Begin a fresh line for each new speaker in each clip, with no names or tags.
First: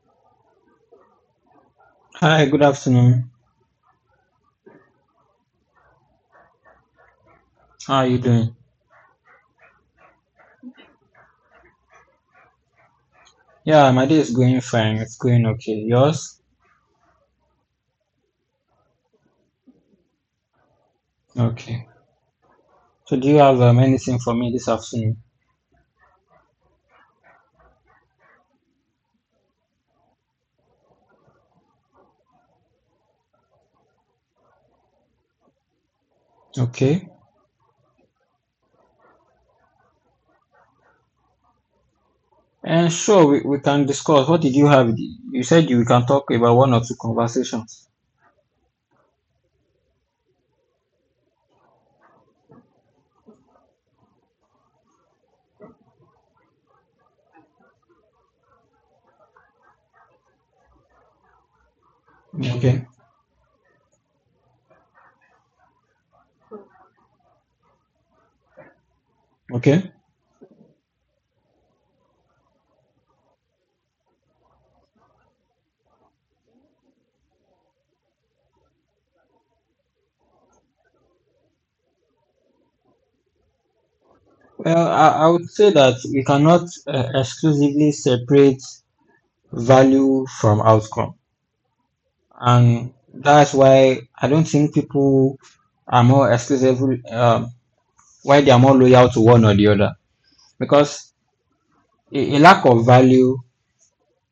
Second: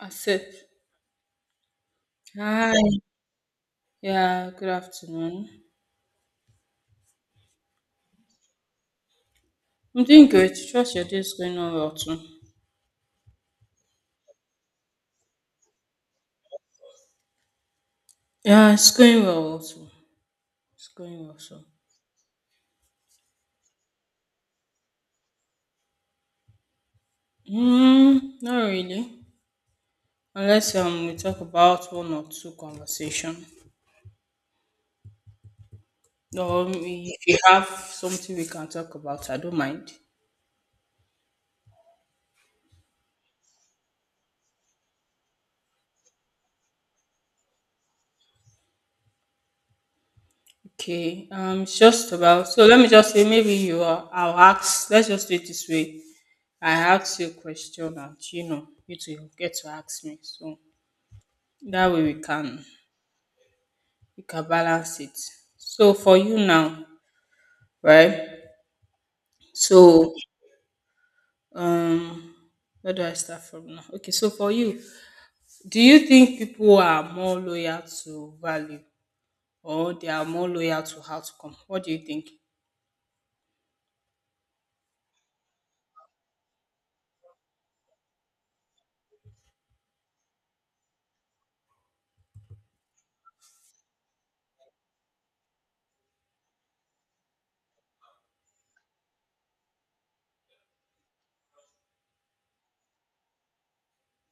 Accept.
Hi, good
Hi.
afternoon.
Yeah, good afternoon.
How are you doing?
I'm doing great. Trust your day is going on well too.
Yeah, my day is going fine. It's going okay. Yours?
Yeah, it's going well also. It's going well so.
Okay. So, do you have anything for me this afternoon?
Not really. Unless we talk about one or two conversation.
Okay.
If you have something we can talk about, I don't mind.
And sure, we can discuss. What did you have? You said you we can talk about one or two conversations.
Okay. It's just about. So let me just say, maybe you are. I'll ask. Let's just do it this way. I ask you a question, and you know, you to get to ask me. So that way we can
Okay.
you can balance it. So for you now, right?
Okay.
So um where do I start from now? Okay, so for you, do you think people are more loyal to value or they are more loyal to outcome? What do you think?
Well, I would say that we cannot exclusively separate value from outcome. And that's why I don't think people are more exclusively, why they are more loyal to one or the other, because a lack of value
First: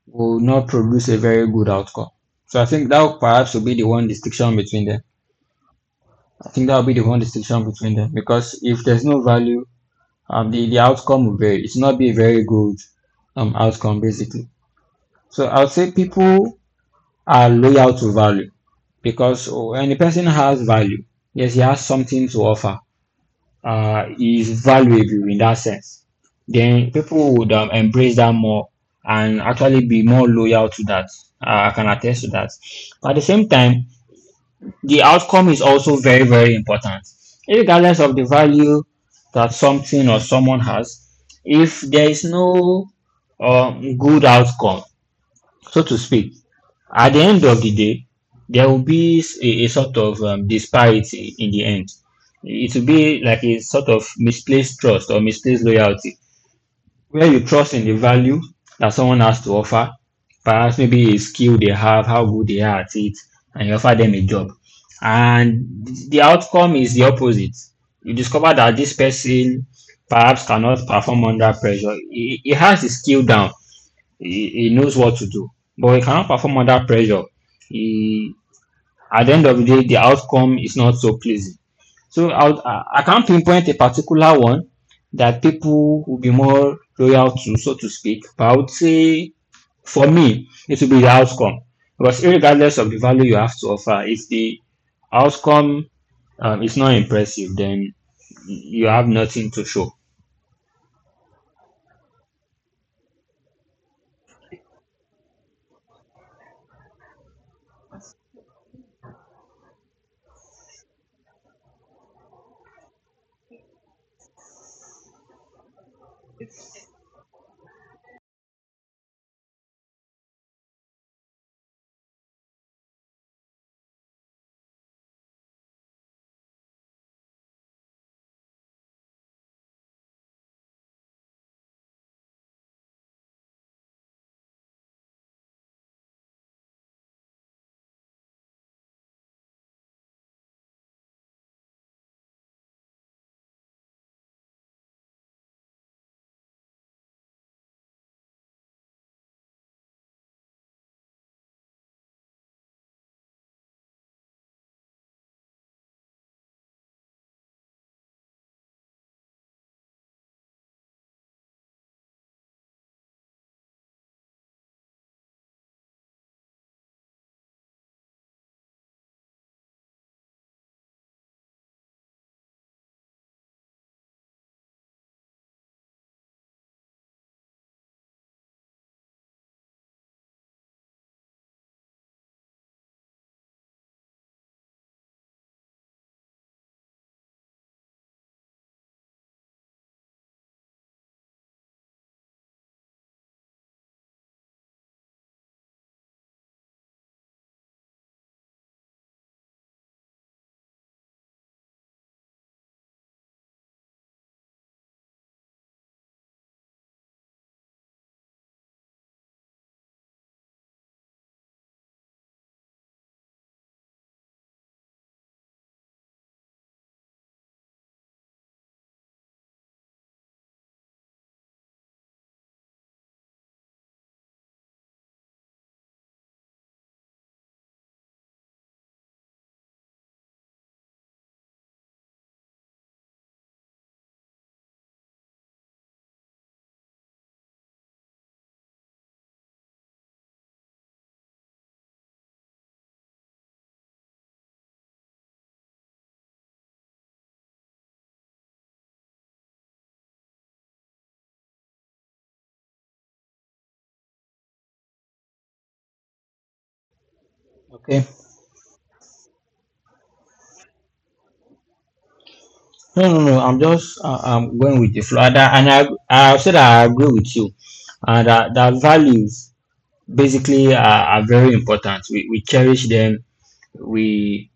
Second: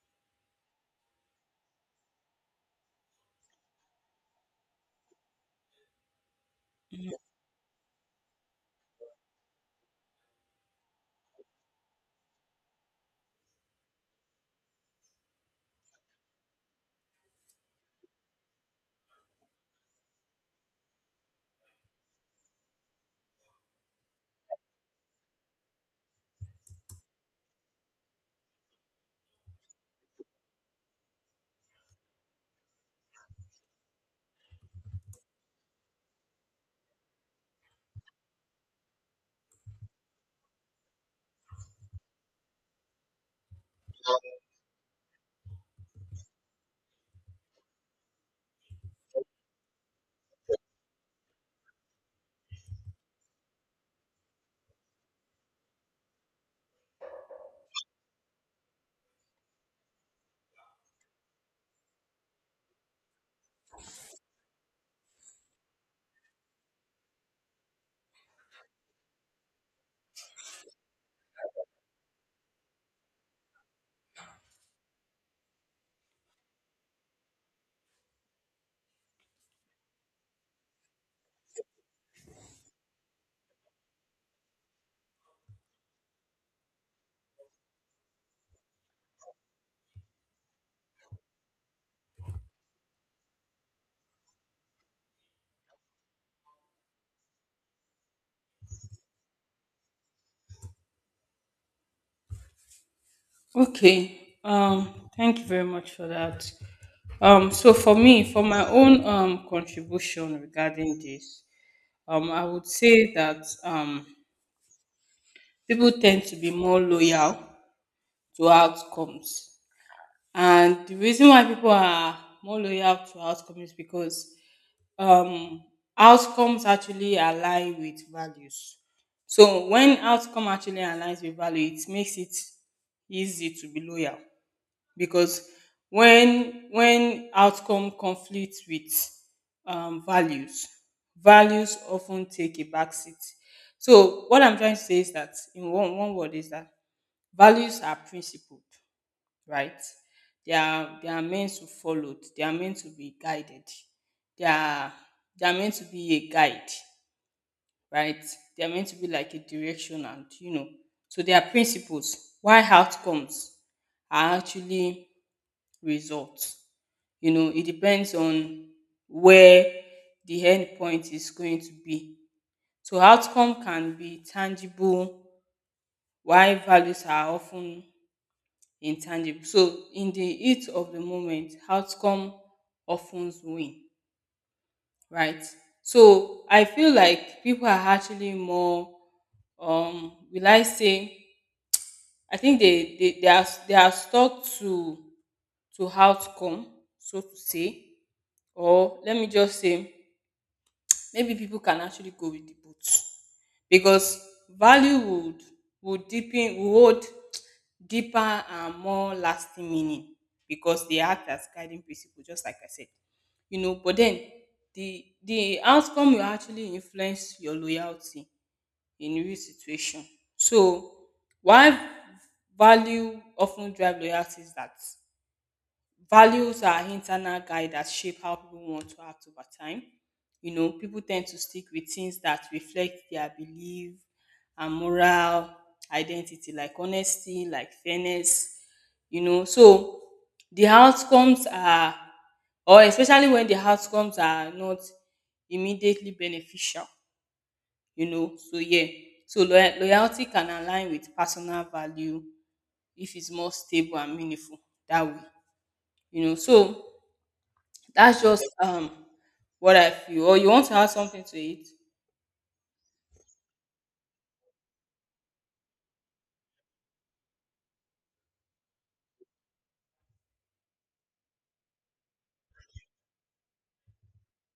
will not produce a very good outcome. So I think that would perhaps will be the one distinction between them. I think that will be the one distinction between them because if there's no value, the outcome will vary. It's not be a very good outcome basically. So I would say people are loyal to value because oh, when a person has value, yes, he has something to offer. Is valuable in that sense, then people would embrace that more and actually be more loyal to that. I can attest to that. At the same time, the outcome is also very, very important. Regardless of the value that something or someone has, if there is no good outcome, so to speak, at the end of the day, there will be a sort of disparity in the end. It will be like a sort of misplaced trust or misplaced loyalty, where you trust in the value that someone has to offer, perhaps maybe a skill they have, how good they are at it, and you offer them a job. And the outcome is the opposite. You discover that this person perhaps cannot perform under pressure. He has the skill down, he knows what to do, but he cannot perform under pressure. He, at the end of the day, the outcome is not so pleasing. So I can't pinpoint a particular one that people will be more loyal to, so to speak. But I would say for me, it will be the outcome. Because regardless of the value you have to offer, if the outcome is not impressive, then you have nothing to show.
Okay. Thank you very much for that. So for me, for my own contribution regarding this, I would say that people tend to be more loyal to outcomes. And the reason why people are more loyal to outcome is because um, outcomes actually align with values. So when outcome actually aligns with value, it makes it easy to be loyal because when outcome conflicts with values, values often take a back seat. So what I'm trying to say is that in one word is that values are principled, right? They are meant to followed. They are meant to be guided. They are they are meant to be a guide, right? They are meant to be like a direction, and you know, so their principles, why outcomes are actually results. You know, it depends on where the end point is going to be. So outcome can be tangible, while values are often intangible. So in the heat of the moment, outcome of ten win, right? So I feel like people are actually more will I say I think they are stuck to outcome, so to say. Or let me just say maybe people can actually go with the both, because value would deepen would hold deeper and more lasting meaning because they act as guiding principle just like I said, you know. But then the outcome will actually influence your loyalty in real situation. So why value of ten drive loyalty is that values are internal guide that shape how people want to act over time. You know, people tend to stick with things that reflect their belief and moral identity, like honesty, like fairness, you know. So the outcomes are, or especially when the outcomes are not immediately beneficial, you know. So, yeah. So loyalty can align with personal value if it's more stable and meaningful that way, you know. So
Okay.
that's just what I feel. Or you want to add something to it?
No, no, no. I'm just I'm going with the flow, and I've said I agree with you, and that values basically are very important. We cherish them. We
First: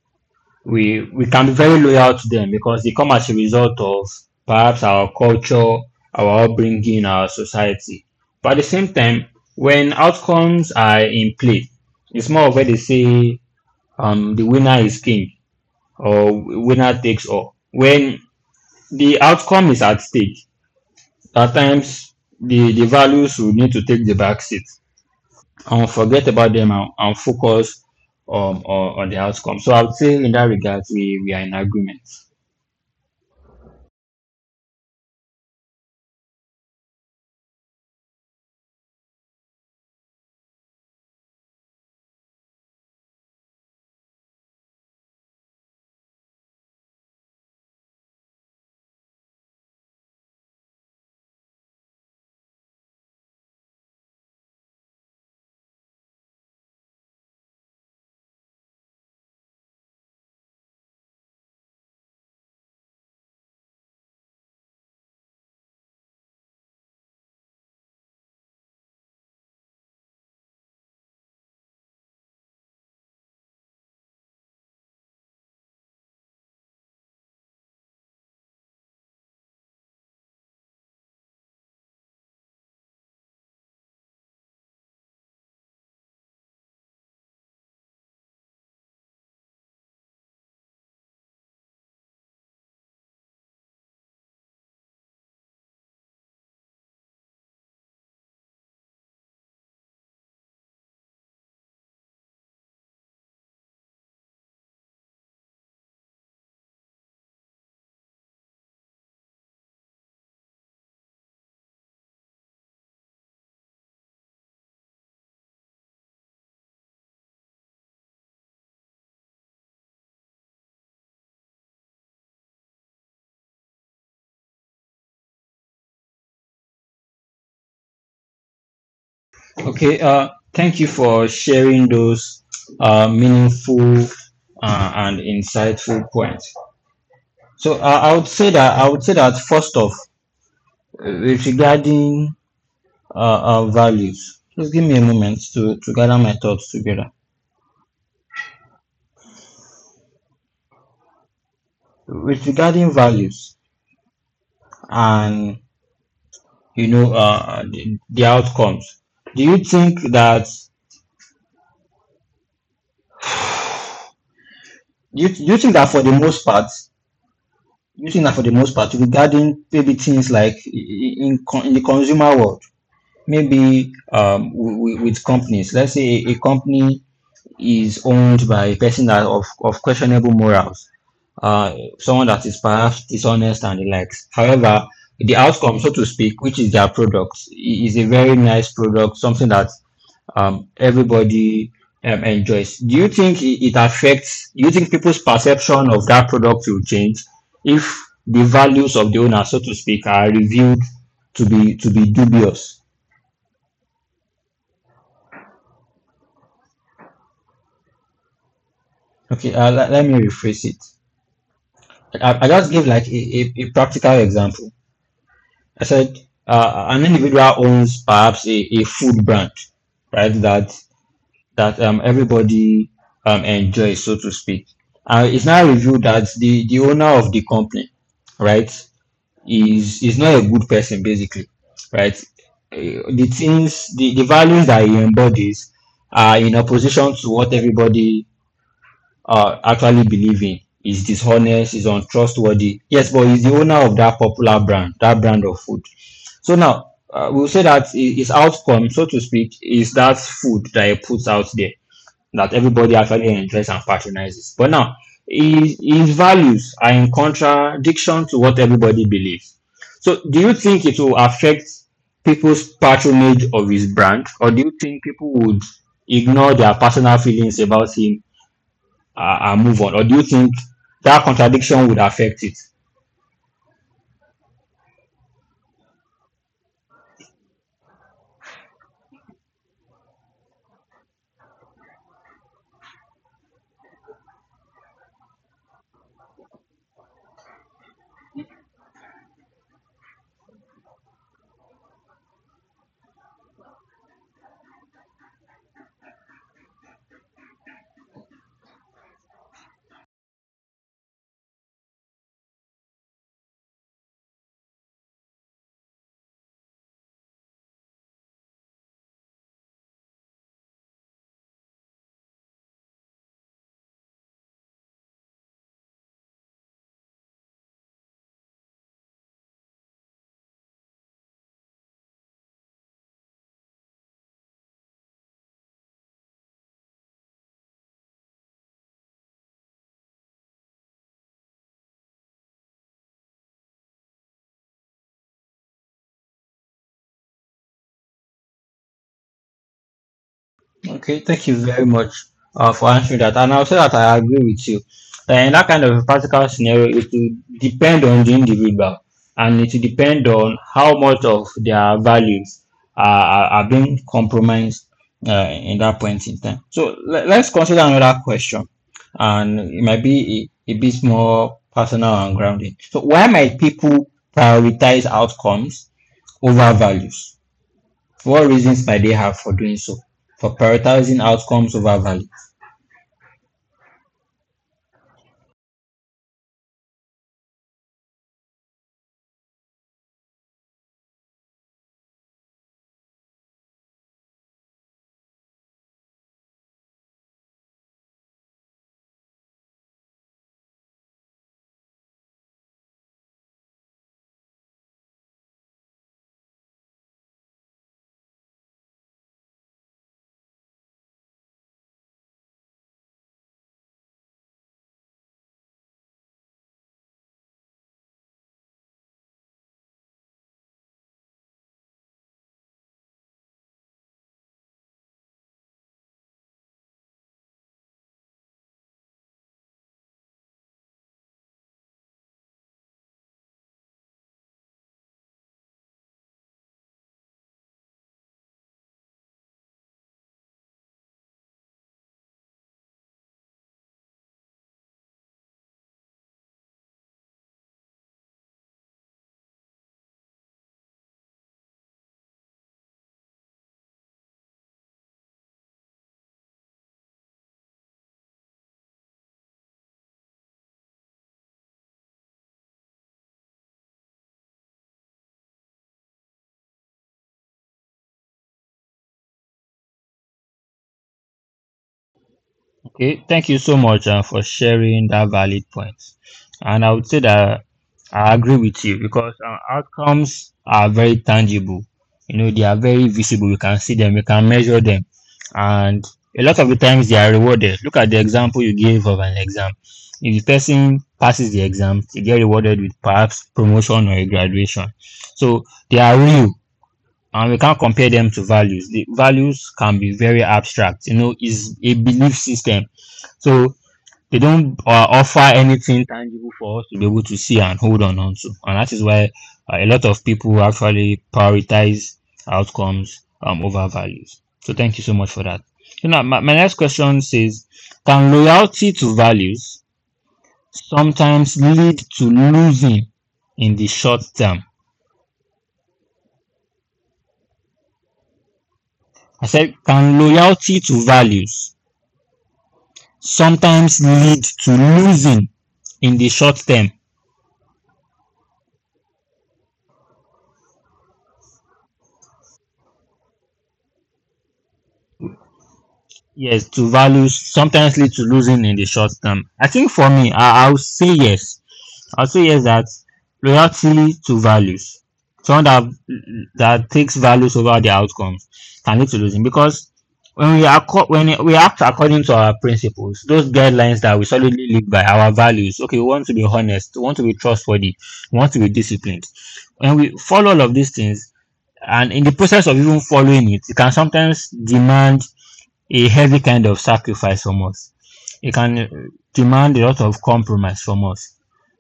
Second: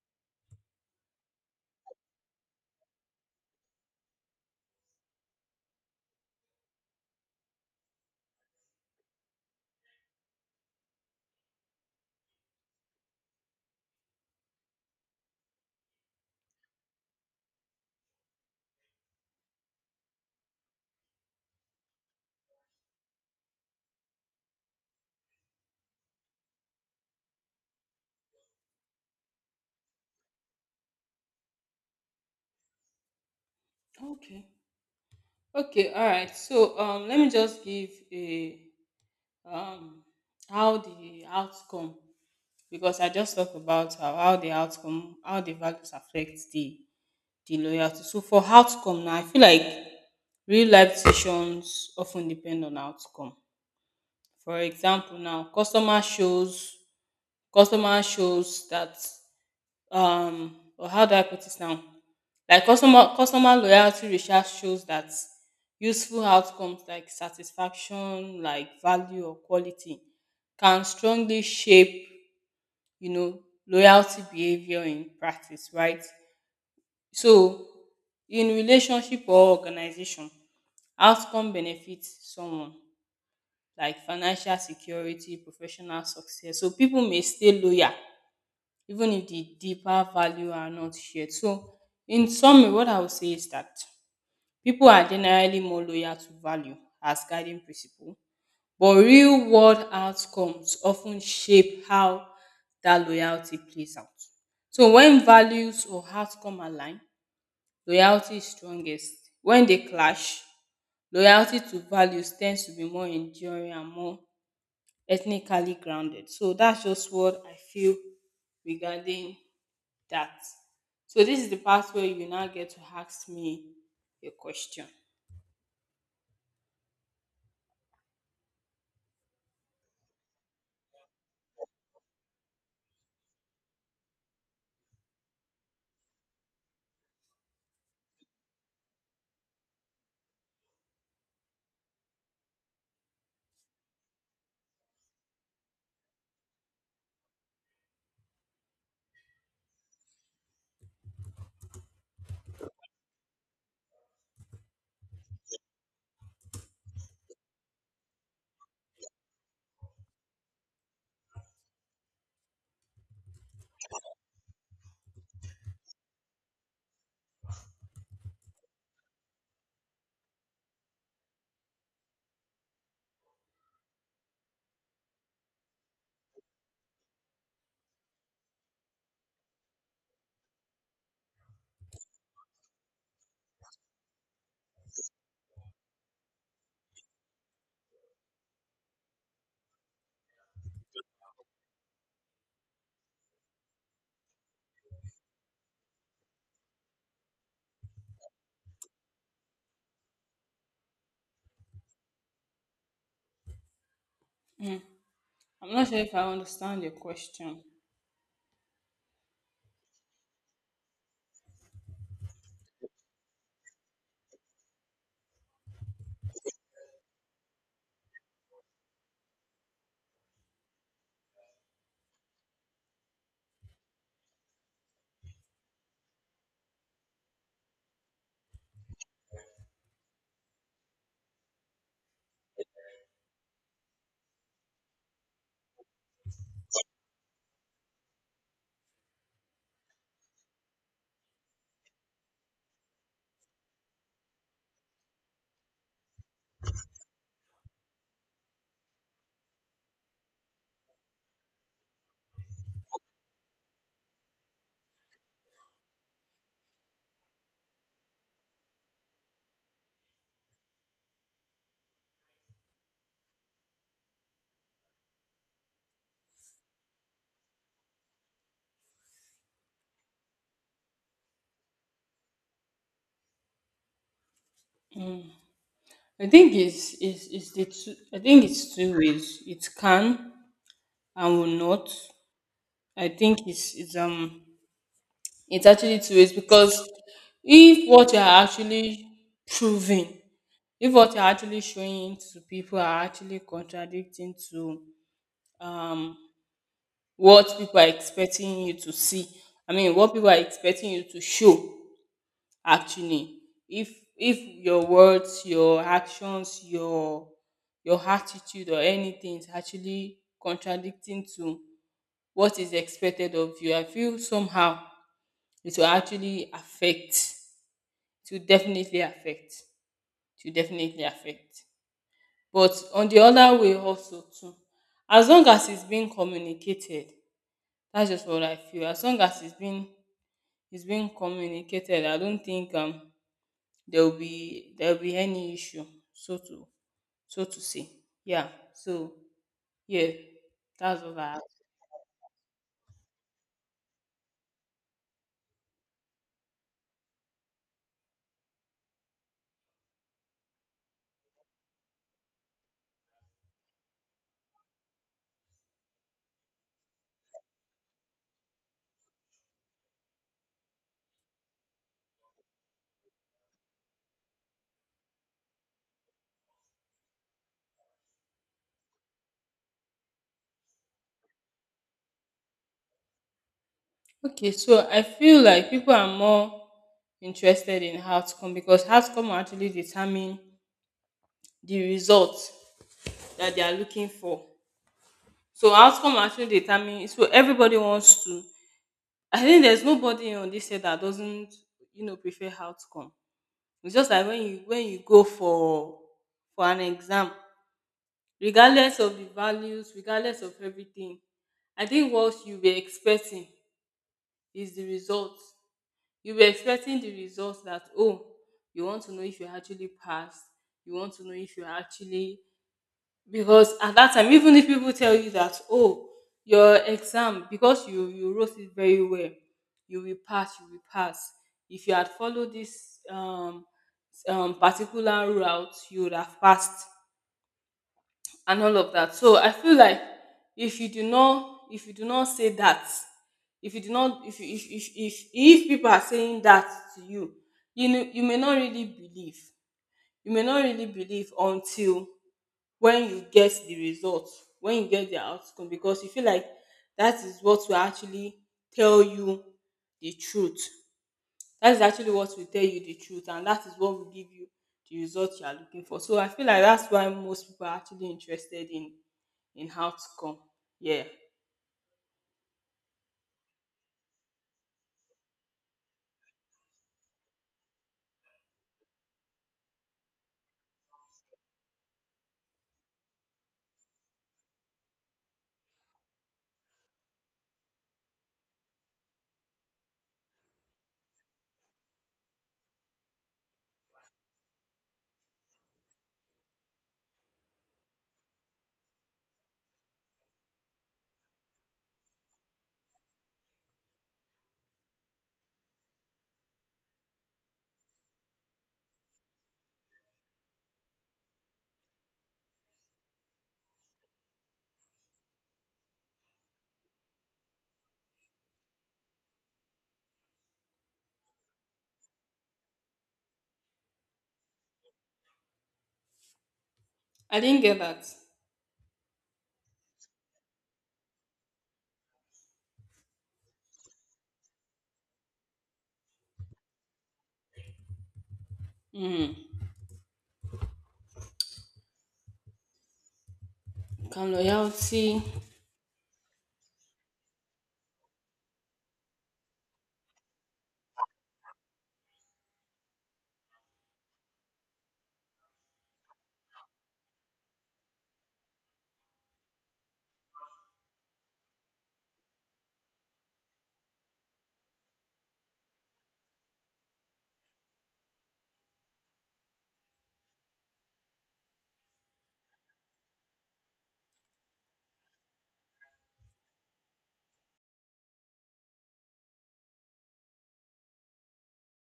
we can be very loyal to them because they come as a result of perhaps our culture, our upbringing, our society. But at the same time, when outcomes are in play, it's more of where they say the winner is king or winner takes all. When the outcome is at stake, at times the values will need to take the back seat and forget about them and focus on the outcome. So I would say in that regard, we are in agreement.
Okay. Okay. All right. So let me just give a um how the outcome because I just talked about how the outcome how the values affect the loyalty. So for outcome now, I feel like real life decisions often depend on outcome. For example, now customer shows that or how do I put this now? Like customer loyalty research shows that useful outcomes like satisfaction, like value or quality can strongly shape, you know, loyalty behavior in practice, right? So in relationship or organization, outcome benefits someone like financial security, professional success. So people may stay loyal even if the deeper value are not shared. So, in summary, what I would say is that people are generally more loyal to value as guiding principle, but real world outcomes often shape how that loyalty plays out. So, when values or outcome align, loyalty is strongest. When they clash, loyalty to values tends to be more enduring and more ethnically grounded. So, that's just what I feel regarding that. So this is the part where you now get to ask me a question.
Okay, thank you for sharing those meaningful and insightful points. So I would say that first off, with regarding our values, just give me a moment to gather my thoughts together. With regarding values and you know, the outcomes. Do you think that do you think that for the most part, do you think that for the most part, regarding maybe things like in in the consumer world, maybe with companies, let's say a company is owned by a person that of questionable morals, uh, someone that is perhaps dishonest and the likes. However, the outcome, so to speak, which is their product, is a very nice product, something that everybody enjoys. Do you think it affects? Do you think people's perception of that product will change if the values of the owner, so to speak, are revealed to be dubious?
Mm. I'm not sure if I understand your question.
Okay, let, let me rephrase it. I just give like a practical example. I said an individual owns perhaps a food brand, right? That everybody enjoys, so to speak. It's now revealed that the owner of the company, right, is not a good person basically, right? The things, the values that he embodies are in opposition to what everybody actually believe in. He's dishonest, he's untrustworthy. Yes, but he's the owner of that popular brand, that brand of food. So now we'll say that his outcome, so to speak, is that food that he puts out there that everybody actually enjoys and patronizes. But now, his values are in contradiction to what everybody believes. So, do you think it will affect people's patronage of his brand, or do you think people would ignore their personal feelings about him and move on, or do you think that contradiction would affect it?
I think it's the two, I think it's two ways. It can and will not. I think it's it's actually two ways because if what you're actually proving, if what you're actually showing to people are actually contradicting to um, what people are expecting you to see, I mean what people are expecting you to show actually. If if your words, your actions, your attitude or anything is actually contradicting to what is expected of you, I feel somehow it will actually affect, it will definitely affect it will definitely affect. But on the other way also too, as long as it's being communicated, that's just what I feel, as long as it's being it's been communicated. I don't think there'll be any issue, so to so to say. Yeah. So yeah, that's what
Okay,
I have.
thank you very much for answering that. And I'll say that I agree with you. And in that kind of a practical scenario, it will depend on the individual and it will depend on how much of their values are being compromised in that point in time. So let's consider another question, and it might be a bit more personal and grounding. So, why might people prioritize outcomes over values? What reasons might they have for doing so, for prioritizing outcomes over value?
Okay, so I feel like people are more interested in outcome because outcome will actually determine the result that they are looking for. So outcome actually determine, so everybody wants to, I think there's nobody on this set that doesn't, you know, prefer outcome. It's just like when you go for an exam. Regardless of the values, regardless of everything, I think what you were expecting is the result. You were expecting the result that oh, you want to know if you actually passed, you want to know if you actually, because at that time, even if people tell you that oh, your exam because you wrote it very well, you will pass if you had followed this particular route, you would have passed and all of that. So I feel like if you do not say that, if you do not if you, if people are saying that to you, you know, you may not really believe. You may not really believe until when you get the results, when you get the outcome, because you feel like that is what will actually tell you the truth. That is actually what will tell you the truth, and that is what will give you the result you are looking for. So I feel like that's why most people are actually interested in outcome. Yeah.
Okay, thank you so much for sharing that valid point. And I would say that I agree with you because outcomes are very tangible. You know, they are very visible. You can see them, you can measure them. And a lot of the times they are rewarded. Look at the example you gave of an exam. If the person passes the exam, they get rewarded with perhaps promotion or a graduation. So they are real, and we can't compare them to values. The values can be very abstract, you know, is a belief system. So they don't offer anything tangible for us to be able to see and hold on onto. And that is why a lot of people actually prioritize outcomes over values. So thank you so much for that. You know, my next question says, can loyalty to values sometimes lead to losing in the short term?
I didn't get that.
I said, can loyalty to values sometimes lead to losing in the short term.
Mm. Can loyalty?
Yes, to values sometimes lead to losing in the short term. I think for me, I'll say yes. I'll say yes that loyalty to values, someone that takes values over the outcomes can lead to losing because when we are when we act according to our principles, those guidelines that we solidly live by, our values. Okay, we want to be honest, we want to be trustworthy, we want to be disciplined. When we follow all of these things, and in the process of even following it, it can sometimes demand a heavy kind of sacrifice from us. It can demand a lot of compromise from us.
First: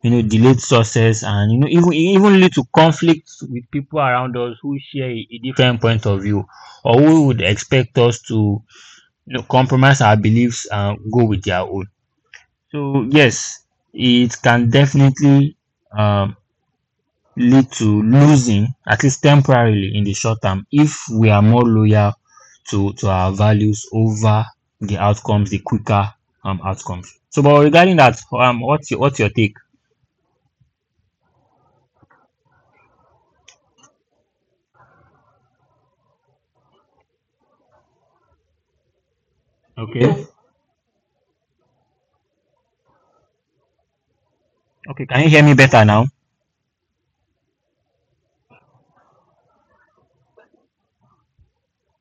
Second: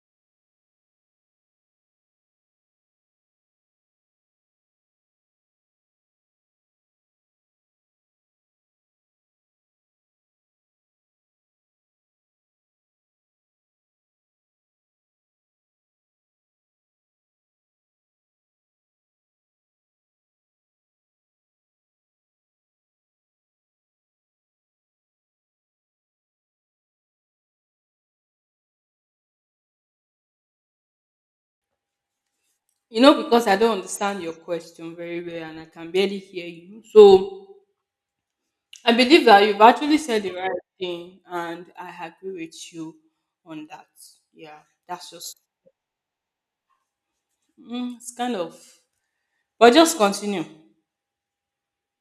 You know, delayed sources and you know even even lead to conflicts with people around us who share a different point of view or who would expect us to you know, compromise our beliefs and go with their own. So yes, it can definitely um, lead to losing, at least temporarily in the short term, if we are more loyal to our values over the outcomes, the quicker outcomes. So, but regarding that, what's your take?
You know, because I don't understand your question very well, and I can barely hear you. So I believe that you've actually said
Okay,
the right thing, and I agree with you on that. Yeah,
okay,
that's
can you
just
hear me better now?
mm, it's kind of. But just continue.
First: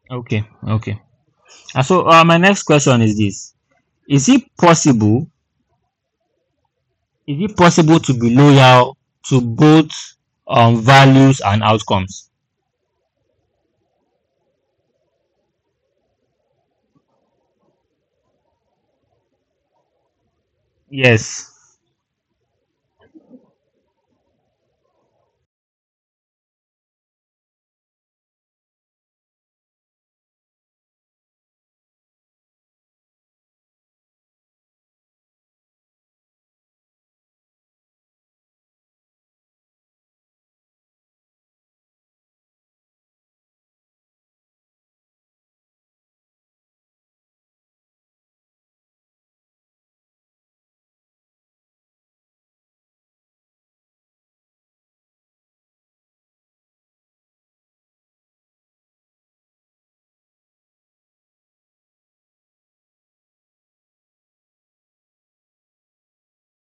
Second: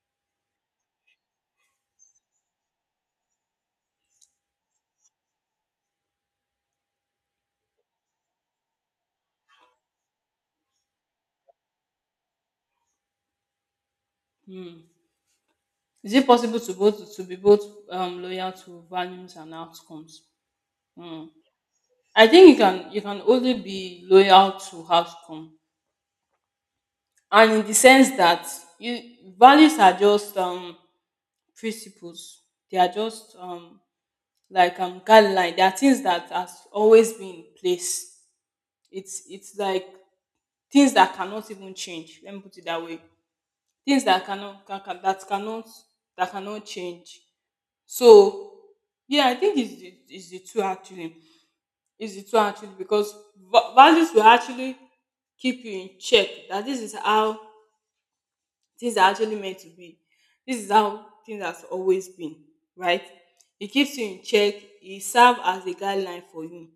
Okay, okay. And so, my next question is this: Is it possible? Is it possible to be loyal to both values and outcomes?
Is it possible to both to be both loyal to values and outcomes? Hmm.
Yes.
I think you can only be loyal to outcome, and in the sense that you values are just principles. They are just like guideline. They are things that has always been in place. It's like things that cannot even change. Let me put it that way. Things that cannot that cannot change. So yeah, I think it's the two actually. It's the two actually because values will actually keep you in check that this is how things are actually meant to be. This is how things has always been, right? It keeps you in check, it serves as a guideline for you.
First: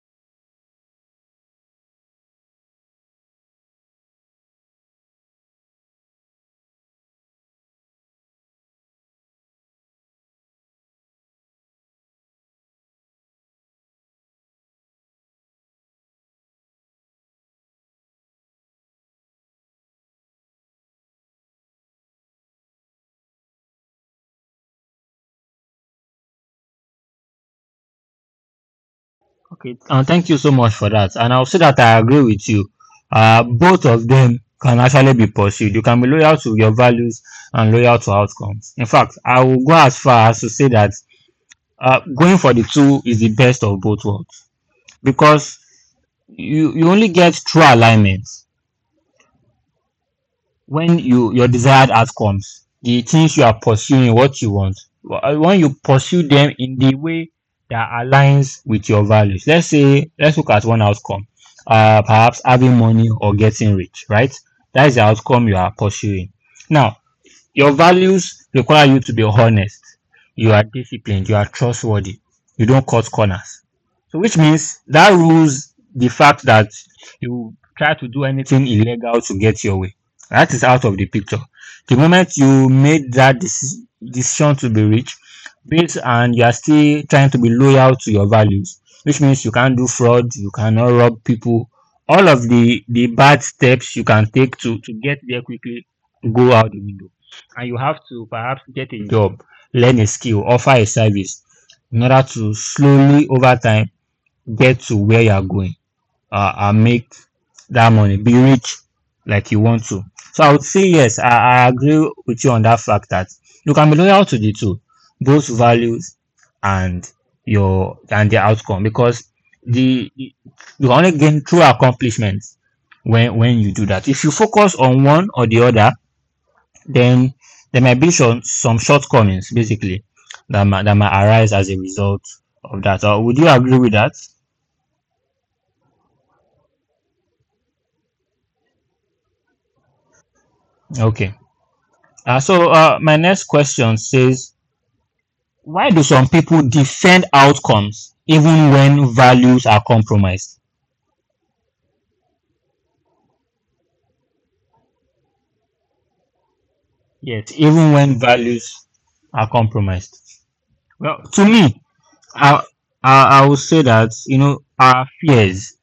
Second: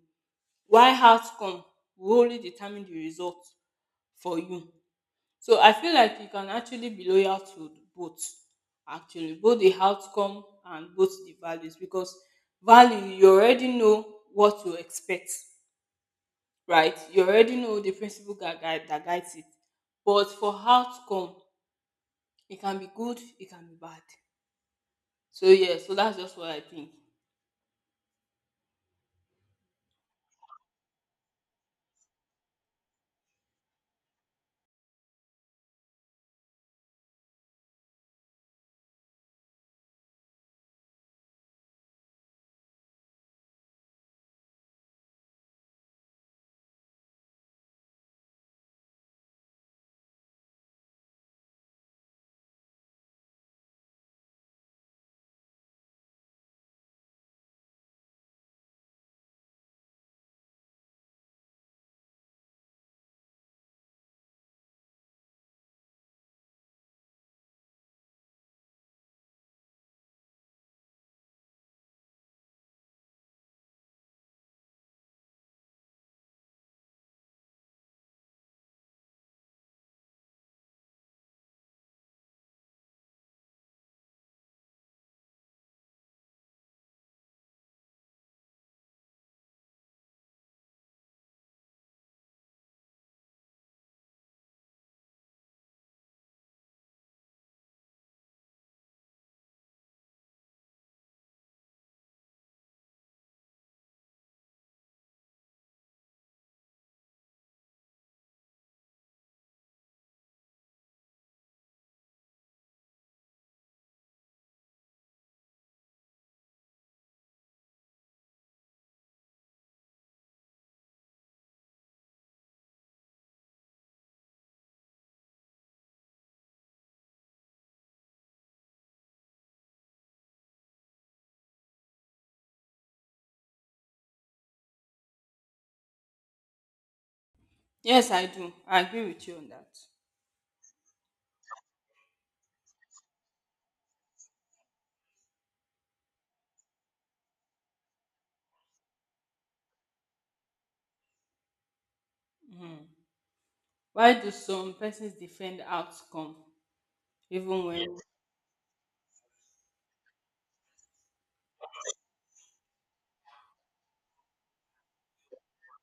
Why outcome will only determine the result for you. So I feel like you can actually be loyal to both, actually, both the outcome and both the values, because value you already know what to expect, right? You already know the principle that guides it. But for outcome, it can be good, it can be bad. So yeah, so that's just what I think.
Okay, and thank you so much for that. And I'll say that I agree with you. Both of them can actually be pursued. You can be loyal to your values and loyal to outcomes. In fact, I will go as far as to say that going for the two is the best of both worlds because you only get true alignment when your desired outcomes, the things you are pursuing, what you want, when you pursue them in the way that aligns with your values. Let's say, let's look at one outcome, perhaps having money or getting rich, right? That is the outcome you are pursuing. Now, your values require you to be honest. You are disciplined. You are trustworthy. You don't cut corners. So, which means that rules the fact that you try to do anything illegal to get your way. That is out of the picture. The moment you made that decision to be rich, based and you are still trying to be loyal to your values, which means you can't do fraud, you cannot rob people. All of the bad steps you can take to get there quickly go out the window, and you have a job, learn a skill, offer a service in order to slowly over time get to where you are going and make that money, be rich like you want to. So I would say yes, I agree with you on that fact that you can be loyal to the two, both values and your and the outcome because the you can only gain true accomplishments when you do that. If you focus on one or the other, then there might be some shortcomings basically that might arise as a result of that. Would you agree with that?
Yes, I do. I agree with you on that.
Okay. So my next question says, why do some people defend outcomes even when values are compromised?
Why do some persons defend outcome
Yes,
even
even
when
when values are compromised. Well, to me, I I would say that you know our fears,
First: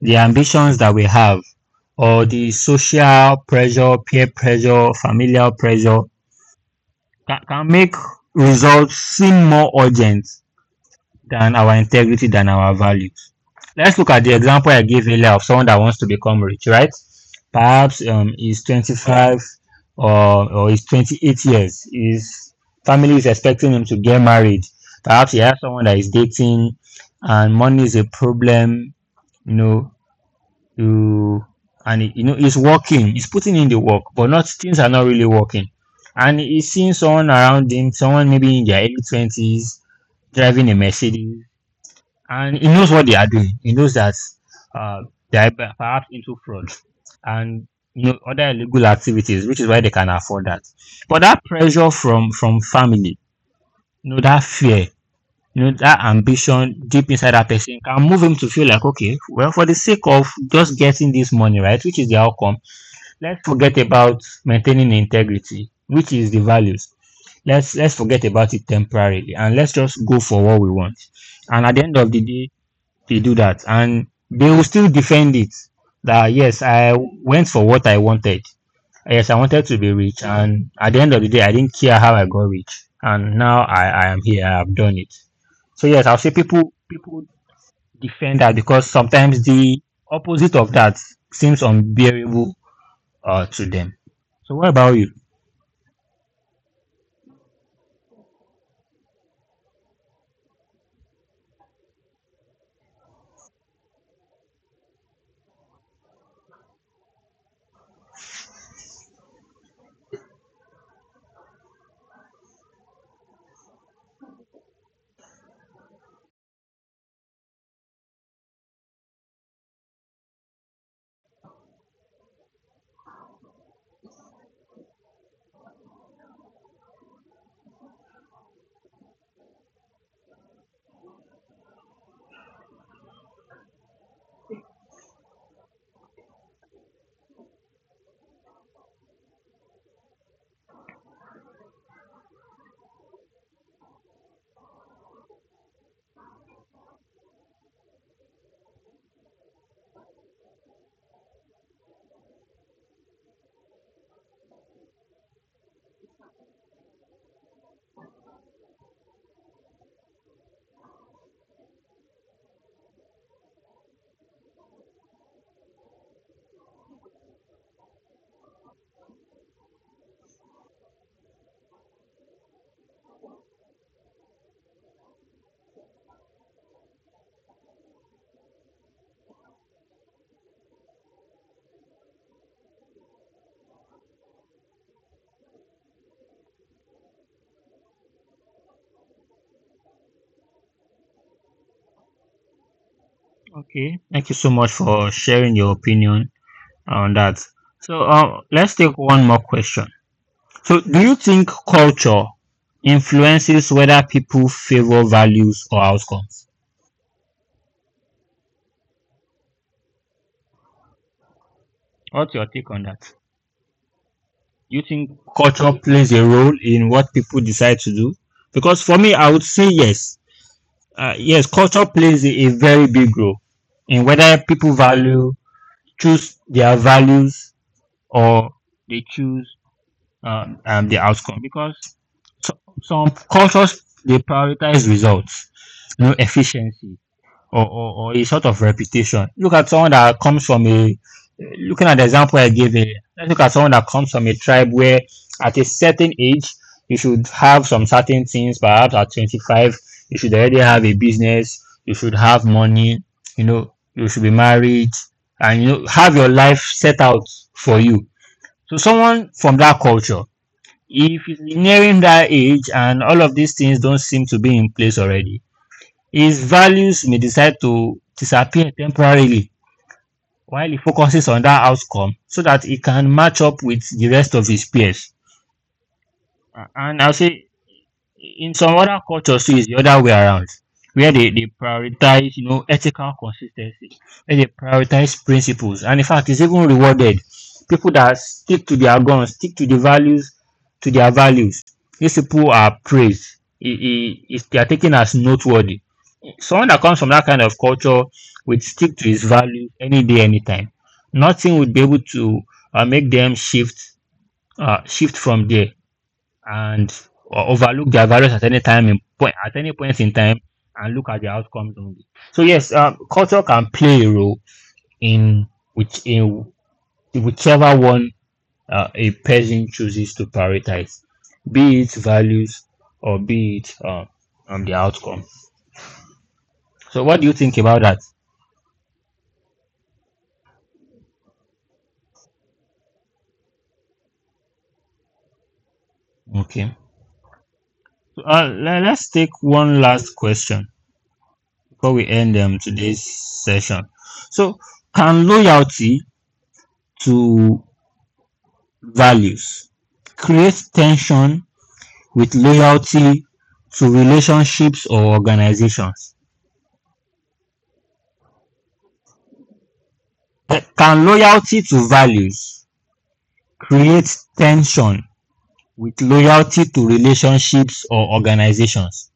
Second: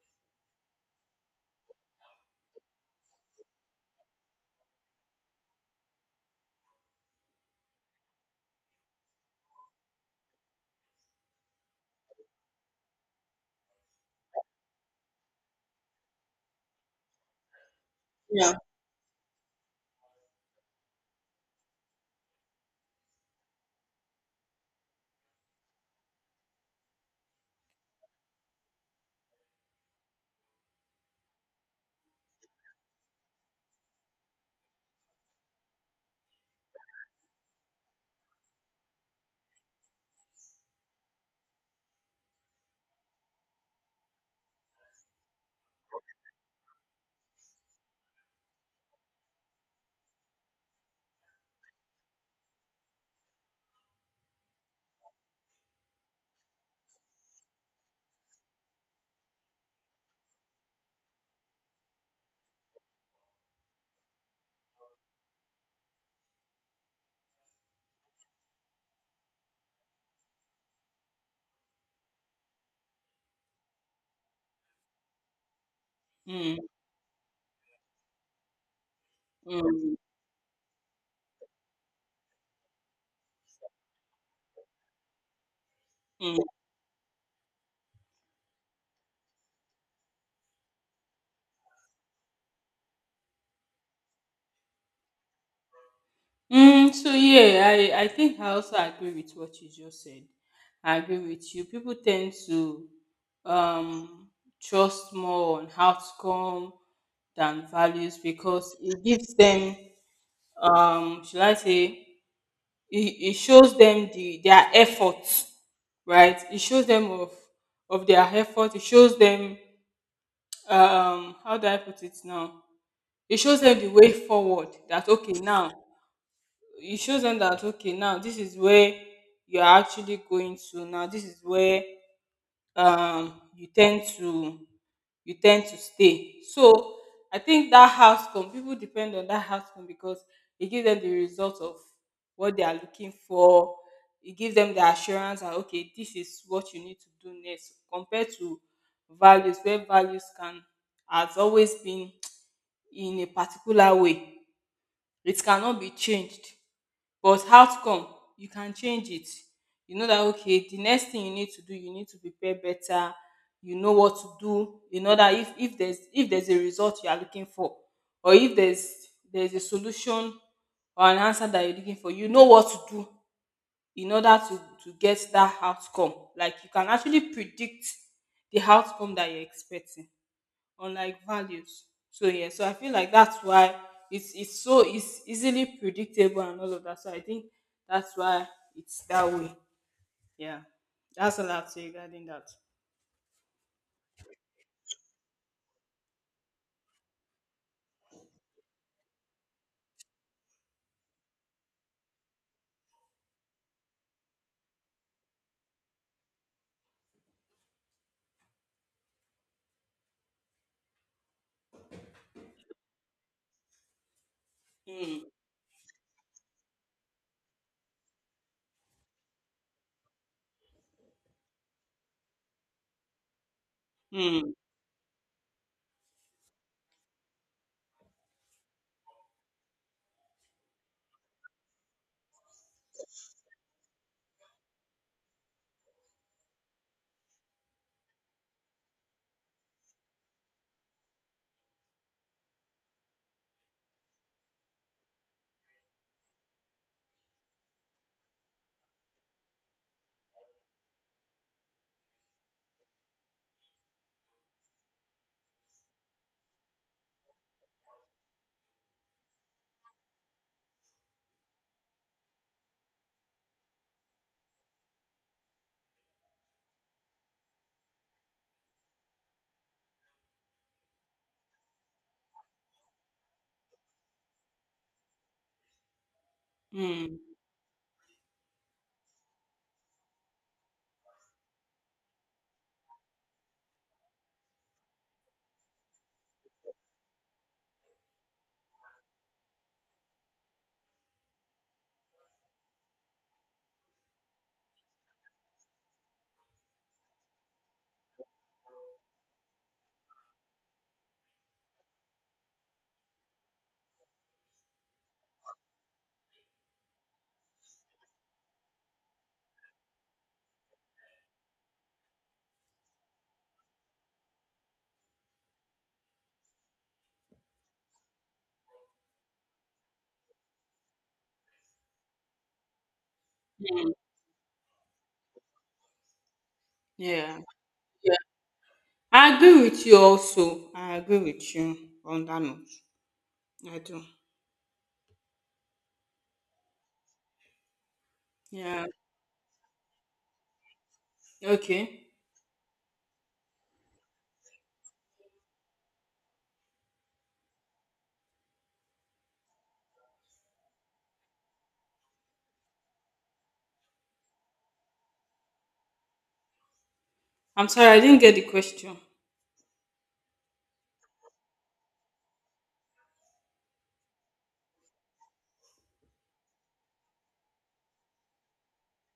the ambitions that we have, or the social pressure, peer pressure, familial pressure can make results seem more urgent than our integrity, than our values. Let's look at the example I gave earlier of someone that wants to become rich, right? Perhaps
Yeah.
he's 25 or, or he's 28 years. His family is expecting him to get married. Perhaps he has someone that is dating and money is a problem, you know, you and he's working, he's putting in the work, but not things are not really working, and he's seeing someone around him, someone maybe in their early 20s, driving a mercedes, and he knows what they are doing. He knows that uh, they are perhaps into fraud and you know other illegal activities, which is why they can afford that. But that pressure from family, you know, that fear, you know, that ambition deep inside that person can move him to feel like, okay, well, for the sake of just getting this money, right, which is the outcome, let's forget about maintaining integrity, which is the values. Let's forget about it temporarily and let's just go for what we want. And at the end of the day, they do that and they will still defend it. That
Mm,
yes, I went for what I wanted. Yes, I wanted to be
mm,
rich, and at the end of the day, I didn't care how I got rich, and now I am here. I have done it. So yes, I'll say
mm.
people defend that because sometimes the opposite of that seems unbearable to them. So what about you?
So yeah, I think I also agree with what you just said. I agree with you. People tend to um trust more on outcome than values because it gives them should I say it shows them the their effort, right? It shows them of their effort, it shows them how do I put it now? It shows them the way forward that okay now it shows them that okay now this is where you're actually going to, now this is where um you tend to you tend to stay. So I think that outcome, people depend on that outcome because it gives them the result of what they are looking for. It gives them the assurance that okay, this is what you need to do next, compared to values where values can has always been in a particular way, it cannot be changed. But outcome, you can change it. You know that okay, the next thing you need to do, you need to prepare better. You know what to do. You know that if there's if there's a result you are looking for, or if there's a solution or an answer that you're looking for, you know what to do in order to get that outcome. Like you can actually predict the outcome that you're expecting, on like values. So yeah, so I feel like that's why it's easily predictable and all of that. So I think that's why it's that way. Yeah, that's all I'd say regarding that.
Okay. Thank you so much for sharing your opinion on that. So let's take one more question. So do you think culture influences whether people favor values or outcomes?
Mm,
Culture plays a role in what people decide to do because for me, I would say yes, yes, culture plays a very big role in whether
mm,
people value choose their values or the outcome because so, some cultures they prioritize results, you know, efficiency, or a sort of reputation. Look at someone that comes from looking at the example I gave earlier, let's look at someone that comes from a tribe where at a certain age, you should have some certain things, perhaps at 25, you should already have a business, you should have money, you know, you should be married, and you know, have your life set out for you. So someone from that culture, if he's nearing that age and all of these things don't seem to be in place already, his values may decide to disappear temporarily while he focuses on that outcome so that he can match up with the rest of his peers. And I'll
mm.
say in some other cultures too, it's the other way around, where they prioritize, you know, ethical consistency, where they prioritize principles. And in fact, it's even rewarded. People that stick to their guns, stick to the values, to their values. These people are praised. They are taken as noteworthy. Someone that comes from that kind of culture would stick to his value any day, anytime. Nothing would be able to make them shift shift from there and overlook their values at any time in point at any point in time and look at the outcomes only. So yes, culture can play a role in which in whichever one a person chooses to prioritize, be it values or be it the outcome. So what do you
Yeah,
think about that?
yeah. I agree with you also. I agree with you on that note. I do.
Okay.
Yeah.
Let's take one last question before we
Okay.
end today's session. So, can loyalty to values create tension with loyalty to relationships or organizations?
I'm sorry, I didn't get the question.
Can loyalty to values create tension with loyalty to relationships or organizations?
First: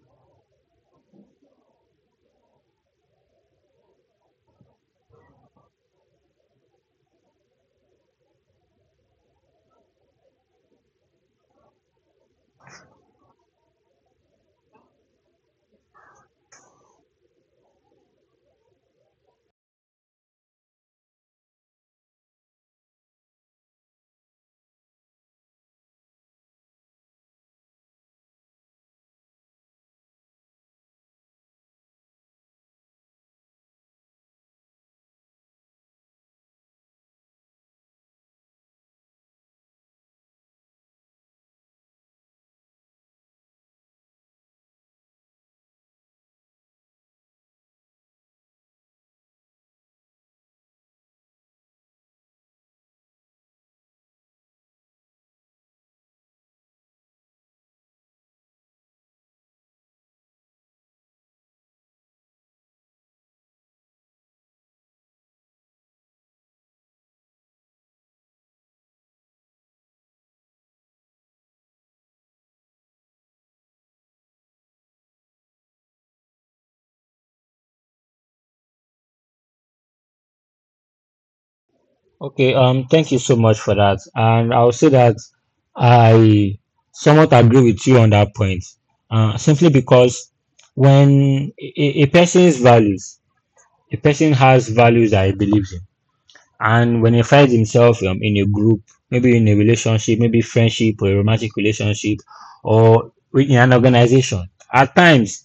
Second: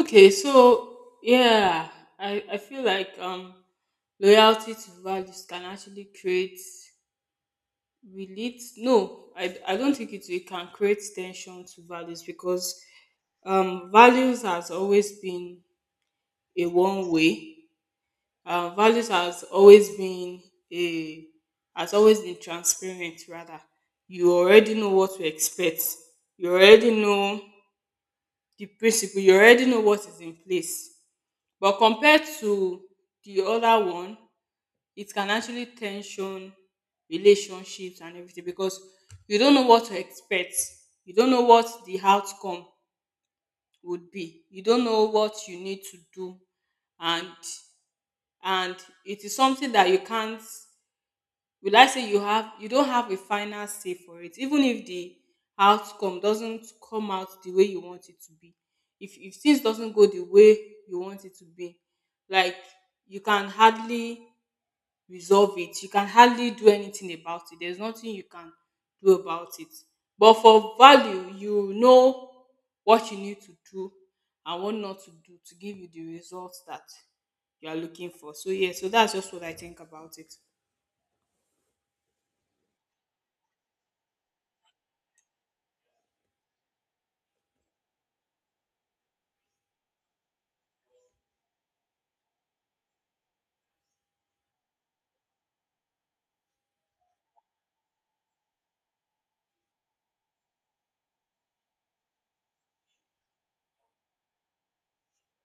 Okay, so yeah, I feel like loyalty to values can actually create, will it, no, I don't think can create tension to values because values has always been a one way, values has always been a has always been transparent rather. You already know what to expect, you already know the principle, you already know what is in place, but compared to the other one, it can actually tension relationships and everything because you don't know what to expect, you don't know what the outcome would be, you don't know what you need to do. and and it is something that you can't, will I say, you have you don't have a final say for it. Even if the outcome doesn't come out the way you want it to be, if things doesn't go the way you want it to be, like you can hardly resolve it, you can hardly do anything about it, there's nothing you can do about it. But for value, you know what you need to do and what not to do to give you the results that you are looking for. So yeah, so that's just what I think about it.
Okay, thank you so much for that. And I'll say that I somewhat agree with you on that point, simply because when a person's values, a person has values that he believes in, and when he finds himself in a group, maybe in a relationship, maybe friendship or a romantic relationship, or in an organization, at times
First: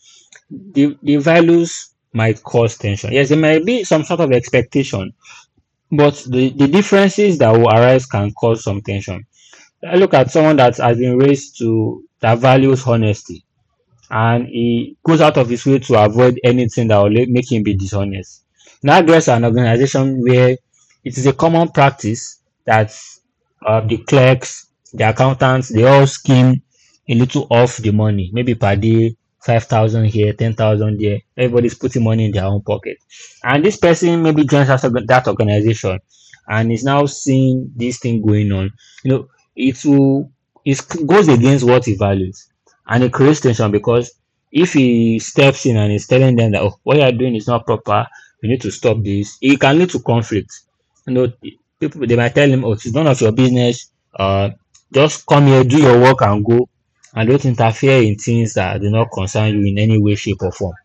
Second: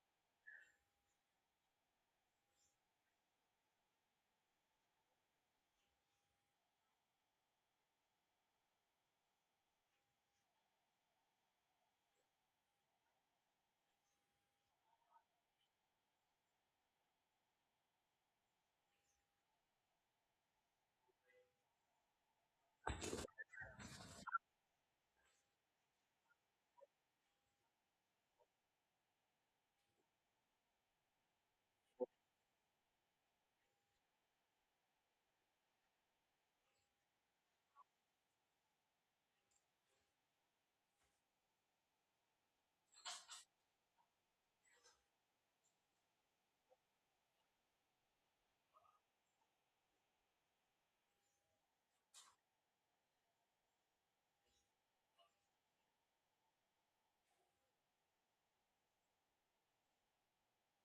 the values might cause tension. Yes, there might be some sort of expectation but the differences that will arise can cause some tension. I look at someone that has been raised to that values honesty and he goes out of his way to avoid anything that will make him be dishonest. Now, there's an organization where it is a common practice that the clerks, the accountants, they all skim a little off the money, maybe per day, 5,000 here, 10,000 there. Everybody's putting money in their own pocket. And this person maybe joins after that organization and is now seeing this thing going on. You know, it will, it goes against what he values and it creates tension because if he steps in and is telling them that oh, what you are doing is not proper, you need to stop this, it can lead to conflict. You know, people they might tell him, oh, it's none of your business. Just come here, do your work, and go, and don't interfere in things that do not concern you in any way, shape, or form.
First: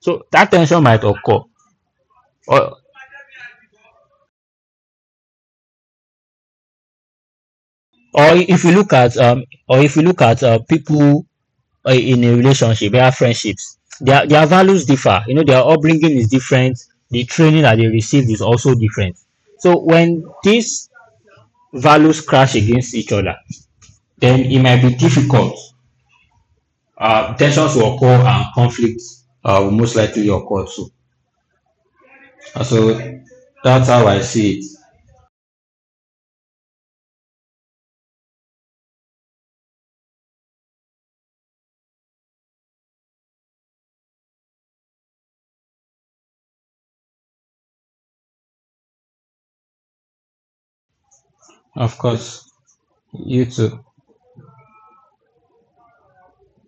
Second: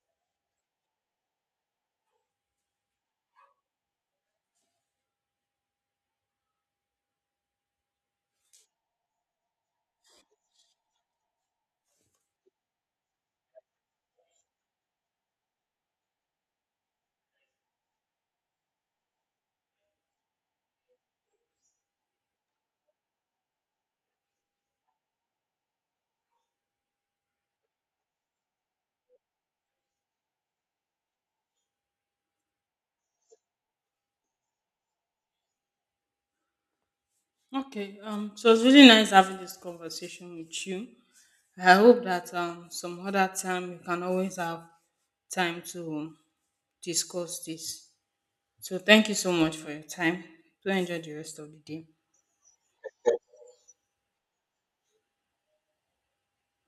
So that tension might occur, or or if you look at or if you look at people in a relationship, their friendships, their values differ. You know, their upbringing is different. The training that they received is also different. So when these values crash against each other, then it might be difficult. Tensions will occur and conflicts will most likely occur too. So that's how I see it.
Okay, so it's really nice having this conversation with you. I hope that some other time we can always have time to discuss this. So thank you so much for your time. Do enjoy the rest of the day.
Of course, you too.